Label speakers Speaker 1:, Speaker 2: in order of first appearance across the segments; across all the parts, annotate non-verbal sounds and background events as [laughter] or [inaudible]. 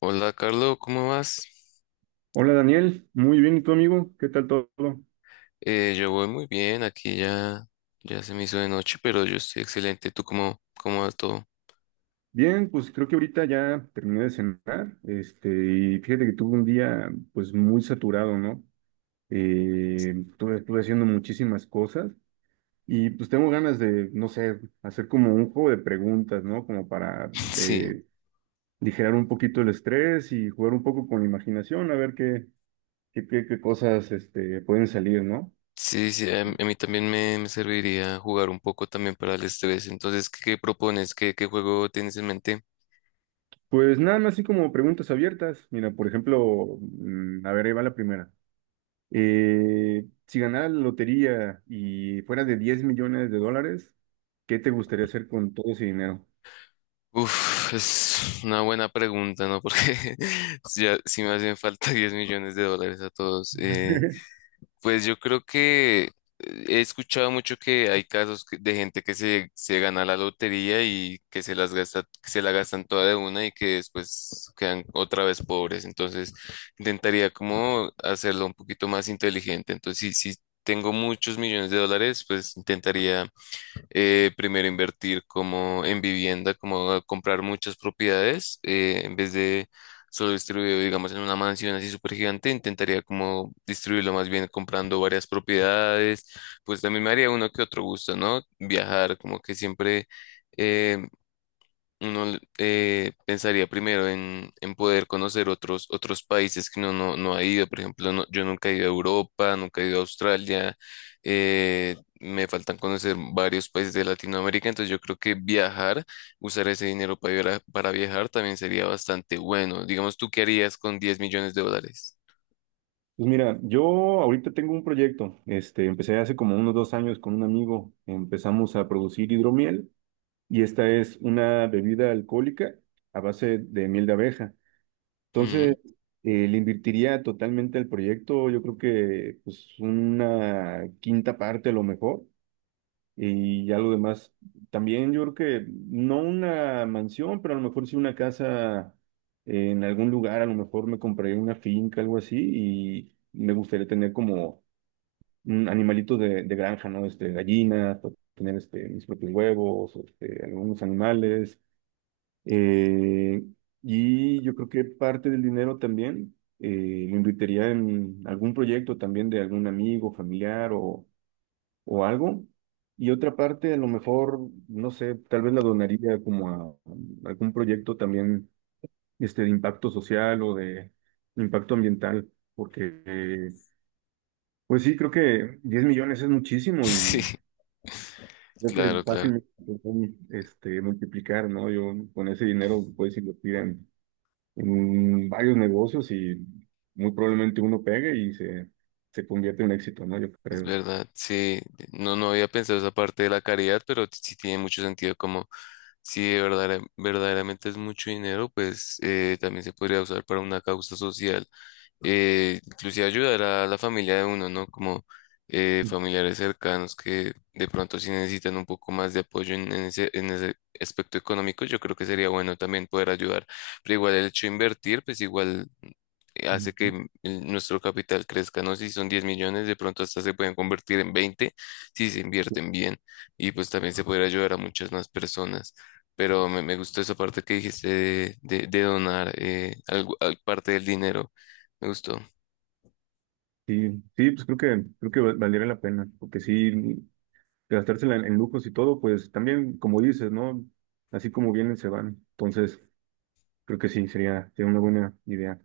Speaker 1: Hola, Carlos, ¿cómo vas?
Speaker 2: Hola Daniel, muy bien, ¿y tú amigo? ¿Qué tal todo?
Speaker 1: Yo voy muy bien, aquí ya, ya se me hizo de noche, pero yo estoy excelente. ¿Tú cómo va todo?
Speaker 2: Bien, pues creo que ahorita ya terminé de cenar, y fíjate que tuve un día pues muy saturado, ¿no? Estuve haciendo muchísimas cosas y pues tengo ganas de, no sé, hacer como un juego de preguntas, ¿no? Como para
Speaker 1: [laughs] Sí,
Speaker 2: aligerar un poquito el estrés y jugar un poco con la imaginación, a ver qué cosas pueden salir, ¿no?
Speaker 1: sí, sí, a mí también me serviría jugar un poco también para el estrés. Entonces, ¿qué propones? ¿Qué juego tienes en mente?
Speaker 2: Pues nada más así como preguntas abiertas. Mira, por ejemplo, a ver, ahí va la primera. Si ganara la lotería y fuera de 10 millones de dólares, ¿qué te gustaría hacer con todo ese dinero?
Speaker 1: Uf, es una buena pregunta, ¿no? Porque [laughs] ya, si me hacen falta [laughs] $10 millones a todos.
Speaker 2: [laughs]
Speaker 1: Pues yo creo que he escuchado mucho que hay casos de gente que se gana la lotería y que se las gasta, que se la gastan toda de una y que después quedan otra vez pobres. Entonces, intentaría como hacerlo un poquito más inteligente. Entonces, si tengo muchos millones de dólares, pues intentaría primero invertir como en vivienda, como comprar muchas propiedades, en vez de solo distribuir, digamos, en una mansión así súper gigante, intentaría como distribuirlo más bien comprando varias propiedades, pues también me haría uno que otro gusto, ¿no? Viajar, como que siempre... eh, uno pensaría primero en poder conocer otros países que uno no ha ido. Por ejemplo, yo nunca he ido a Europa, nunca he ido a Australia. Me faltan conocer varios países de Latinoamérica. Entonces yo creo que viajar, usar ese dinero para, para viajar también sería bastante bueno. Digamos, ¿tú qué harías con $10 millones?
Speaker 2: Pues mira, yo ahorita tengo un proyecto, empecé hace como unos 2 años con un amigo, empezamos a producir hidromiel y esta es una bebida alcohólica a base de miel de abeja.
Speaker 1: Ujú.
Speaker 2: Entonces,
Speaker 1: [laughs]
Speaker 2: le invertiría totalmente al proyecto, yo creo que pues una quinta parte a lo mejor. Y ya lo demás, también yo creo que no una mansión, pero a lo mejor sí una casa en algún lugar, a lo mejor me compraría una finca, algo así, y me gustaría tener como un animalito de granja, ¿no? Este, gallinas, o tener este, mis propios huevos, o este, algunos animales. eh, y yo creo que parte del dinero también lo invertiría en algún proyecto también de algún amigo, familiar o algo. Y otra parte, a lo mejor, no sé, tal vez la donaría como a algún proyecto también este, de impacto social o de impacto ambiental, porque, pues sí, creo que 10 millones es muchísimo
Speaker 1: Sí,
Speaker 2: y creo que
Speaker 1: claro,
Speaker 2: es
Speaker 1: claro.
Speaker 2: fácil este, multiplicar, ¿no? Yo con ese dinero puedes invertir en varios negocios y muy probablemente uno pegue y se convierte en éxito, ¿no? Yo
Speaker 1: Es
Speaker 2: creo.
Speaker 1: verdad, sí, no, no había pensado esa parte de la caridad, pero sí tiene mucho sentido como si de verdaderamente es mucho dinero, pues también se podría usar para una causa social, inclusive ayudar a la familia de uno, ¿no? Como familiares cercanos que de pronto sí necesitan un poco más de apoyo en ese, en ese aspecto económico, yo creo que sería bueno también poder ayudar, pero igual el hecho de invertir, pues igual hace que nuestro capital crezca, ¿no? Si son 10 millones, de pronto hasta se pueden convertir en 20 si se invierten bien y pues también se puede ayudar a muchas más personas. Pero me gustó esa parte que dijiste de, de donar parte del dinero. Me gustó.
Speaker 2: Sí, sí, pues creo que valdría la pena, porque sí, gastársela en lujos y todo, pues también, como dices, ¿no? Así como vienen, se van. Entonces, creo que sí, sería, sería una buena idea.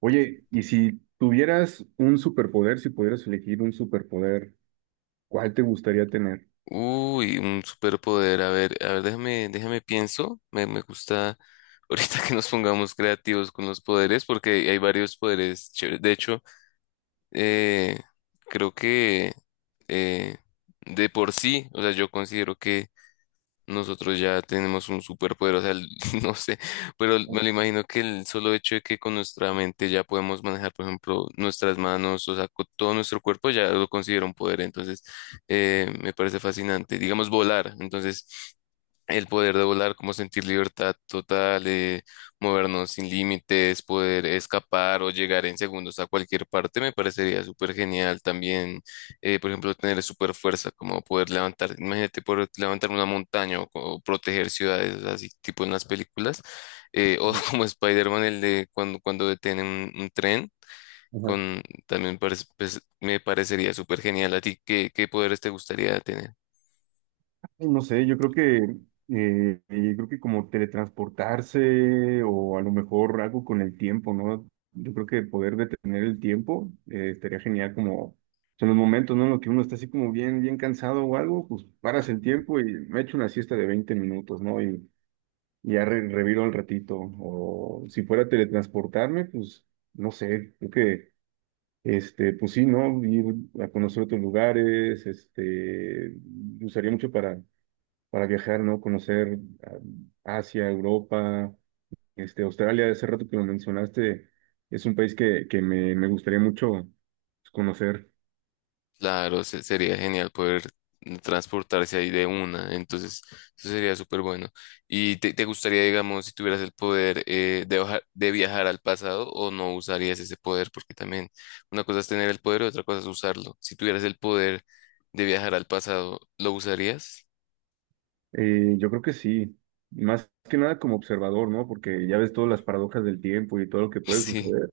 Speaker 2: Oye, y si tuvieras un superpoder, si pudieras elegir un superpoder, ¿cuál te gustaría tener?
Speaker 1: Uy, un superpoder. A ver, déjame pienso. Me gusta ahorita [laughs] que nos pongamos creativos con los poderes porque hay varios poderes chéveres. De hecho, Eh, creo que eh, de por sí, o sea, yo considero que nosotros ya tenemos un superpoder, o sea, [laughs] no sé, pero me
Speaker 2: Ujú,
Speaker 1: lo imagino que el solo hecho de que con nuestra mente ya podemos manejar, por ejemplo, nuestras manos, o sea, con todo nuestro cuerpo ya lo considero un poder, entonces me parece fascinante, digamos volar, entonces el poder de volar, como sentir libertad total, movernos sin límites, poder escapar o llegar en segundos a cualquier parte, me parecería súper genial. También, por ejemplo, tener súper fuerza, como poder levantar, imagínate poder levantar una montaña o, proteger ciudades, o sea, así tipo en las películas. O [laughs] como Spider-Man, el de cuando detienen un tren,
Speaker 2: ujú.
Speaker 1: con, también pues, me parecería súper genial. ¿A ti qué poderes te gustaría tener?
Speaker 2: Pues no sé, yo creo que como teletransportarse o a lo mejor algo con el tiempo, ¿no? Yo creo que poder detener el tiempo estaría genial, como son los momentos, ¿no? En los que uno está así como bien, bien cansado o algo, pues paras el tiempo y me echo una siesta de 20 minutos, ¿no? Y y ya reviro al ratito. O si fuera a teletransportarme, pues no sé, creo que este, pues sí, ¿no? Ir a conocer otros lugares, este, usaría mucho para viajar, ¿no? Conocer ah, Asia, Europa, este, Australia, ese rato que lo mencionaste, es un país que me gustaría mucho pues, conocer.
Speaker 1: Claro, sería genial poder transportarse ahí de una, entonces eso sería súper bueno. ¿Y te gustaría, digamos, si tuvieras el poder de, de viajar al pasado o no usarías ese poder? Porque también una cosa es tener el poder y otra cosa es usarlo. Si tuvieras el poder de viajar al pasado, ¿lo usarías? [laughs]
Speaker 2: Yo creo que sí, más que nada como observador, ¿no? Porque ya ves todas las paradojas del tiempo y todo lo que puede
Speaker 1: Sí,
Speaker 2: suceder.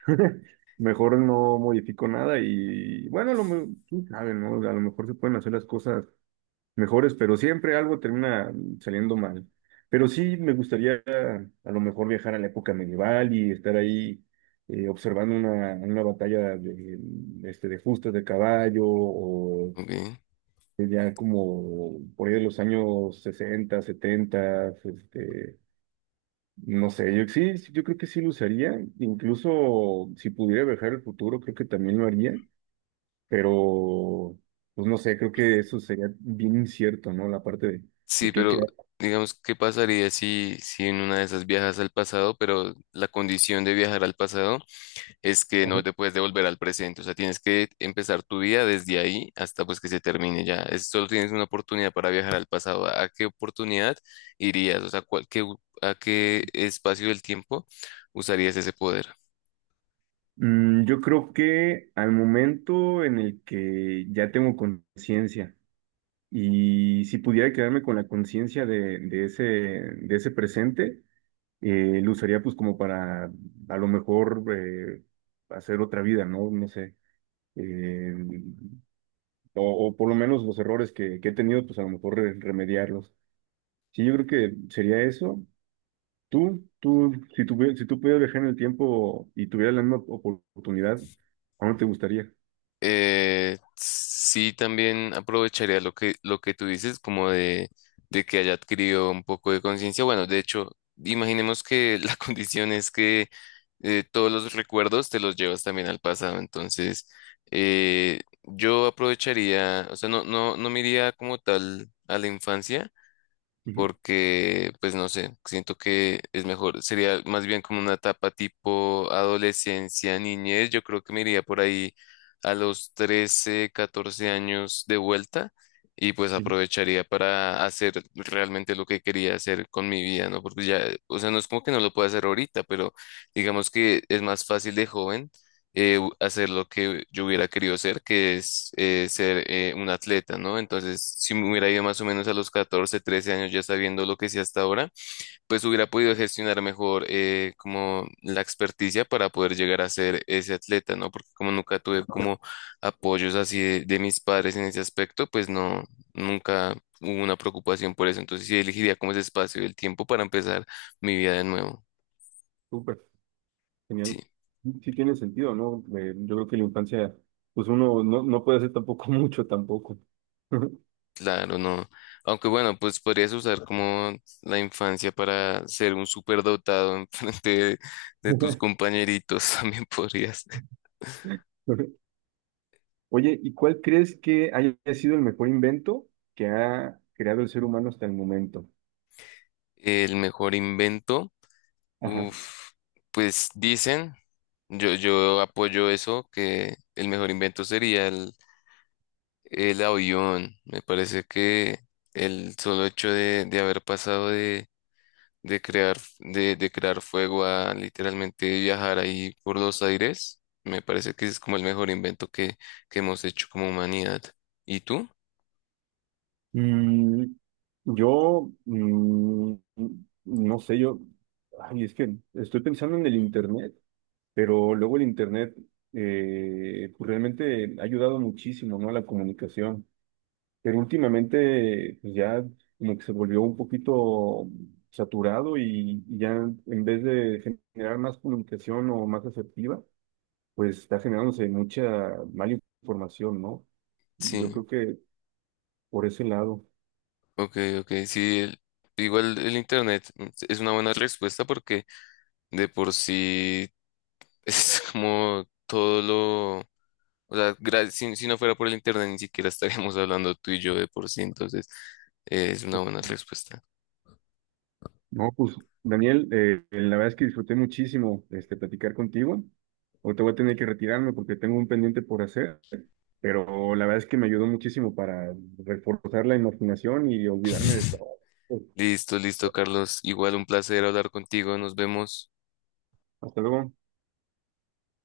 Speaker 2: [laughs] Mejor no modifico nada y bueno, a lo, quién sabe, ¿no? A lo mejor se pueden hacer las cosas mejores, pero siempre algo termina saliendo mal. Pero sí me gustaría a lo mejor viajar a la época medieval y estar ahí observando una batalla este, de justas de caballo o
Speaker 1: ok.
Speaker 2: ya como por ahí de los años 60, 70, este, no sé, yo sí, sí, yo creo que sí lo usaría, incluso si pudiera viajar al futuro, creo que también lo haría, pero pues no sé, creo que eso sería bien incierto, ¿no? La parte de
Speaker 1: Sí,
Speaker 2: qué.
Speaker 1: pero digamos, ¿qué pasaría si en una de esas viajas al pasado, pero la condición de viajar al pasado... es que no
Speaker 2: Ujú.
Speaker 1: te puedes devolver al presente, o sea, tienes que empezar tu vida desde ahí hasta pues que se termine ya. Solo tienes una oportunidad para viajar al pasado. ¿A qué oportunidad irías? O sea, qué a qué espacio del tiempo usarías ese poder?
Speaker 2: Yo creo que al momento en el que ya tengo conciencia y si pudiera quedarme con la conciencia de ese presente, lo usaría pues como para a lo mejor hacer otra vida, ¿no? No sé. Eh, o por lo menos los errores que he tenido, pues a lo mejor remediarlos. Sí, yo creo que sería eso. Si tú, si tú pudieras viajar en el tiempo y tuvieras la misma oportunidad, ¿a dónde te gustaría?
Speaker 1: Sí, también aprovecharía lo que tú dices, como de que haya adquirido un poco de conciencia. Bueno, de hecho, imaginemos que la [laughs] condición es que todos los recuerdos te los llevas también al pasado. Entonces, yo aprovecharía, o sea, no, no, no me iría como tal a la infancia
Speaker 2: Ujú.
Speaker 1: porque, pues no sé, siento que es mejor, sería más bien como una etapa tipo adolescencia, niñez, yo creo que me iría por ahí a los 13, 14 años de vuelta y pues aprovecharía para hacer realmente lo que quería hacer con mi vida, ¿no? Porque ya, o sea, no es como que no lo pueda hacer ahorita, pero digamos que es más fácil de joven hacer lo que yo hubiera querido hacer que es ser un atleta, ¿no? Entonces, si me hubiera ido más o menos a los 14, 13 años ya sabiendo lo que sé hasta ahora, pues hubiera podido gestionar mejor como la experticia para poder llegar a ser ese atleta, ¿no? Porque como nunca tuve como apoyos así de mis padres en ese aspecto, pues no, nunca hubo una preocupación por eso. Entonces, sí elegiría como ese espacio y el tiempo para empezar mi vida de nuevo.
Speaker 2: Súper, genial.
Speaker 1: Sí.
Speaker 2: Sí tiene sentido, ¿no? Yo creo que la infancia, pues uno no, no puede hacer tampoco mucho tampoco. [laughs]
Speaker 1: Claro, no. Aunque bueno, pues podrías usar como la infancia para ser un superdotado en [laughs] frente de tus compañeritos, [laughs] también podrías.
Speaker 2: Oye, ¿y cuál crees que haya sido el mejor invento que ha creado el ser humano hasta el momento?
Speaker 1: El mejor invento,
Speaker 2: Ajá.
Speaker 1: uf, pues dicen, yo apoyo eso, que el mejor invento sería el avión. Me parece que el solo hecho de haber pasado de crear fuego a literalmente viajar ahí por los aires, me parece que es como el mejor invento que hemos hecho como humanidad. ¿Y tú?
Speaker 2: Mm, yo, mm, no sé, yo, ay, es que estoy pensando en el Internet, pero luego el Internet pues realmente ha ayudado muchísimo, ¿no? A la comunicación, pero últimamente pues ya como que se volvió un poquito saturado y ya en vez de generar más comunicación o más asertiva, pues está generándose mucha mala información, ¿no? Yo
Speaker 1: Sí,
Speaker 2: creo que por ese lado.
Speaker 1: ok, ok, sí, igual el internet mm, es una buena respuesta porque de por sí es [laughs] como todo lo... O sea, si, si no fuera por el internet ni siquiera estaríamos hablando tú y yo de por sí, entonces es una
Speaker 2: Pues
Speaker 1: buena respuesta.
Speaker 2: no, pues Daniel, la verdad es que disfruté muchísimo este, platicar contigo. Ahorita voy a tener que retirarme porque tengo un pendiente por hacer, pero la verdad es que me ayudó muchísimo para reforzar la imaginación y olvidarme de
Speaker 1: [laughs]
Speaker 2: todo.
Speaker 1: Listo, listo, Carlos. Igual un placer hablar contigo. Nos vemos.
Speaker 2: Hasta luego.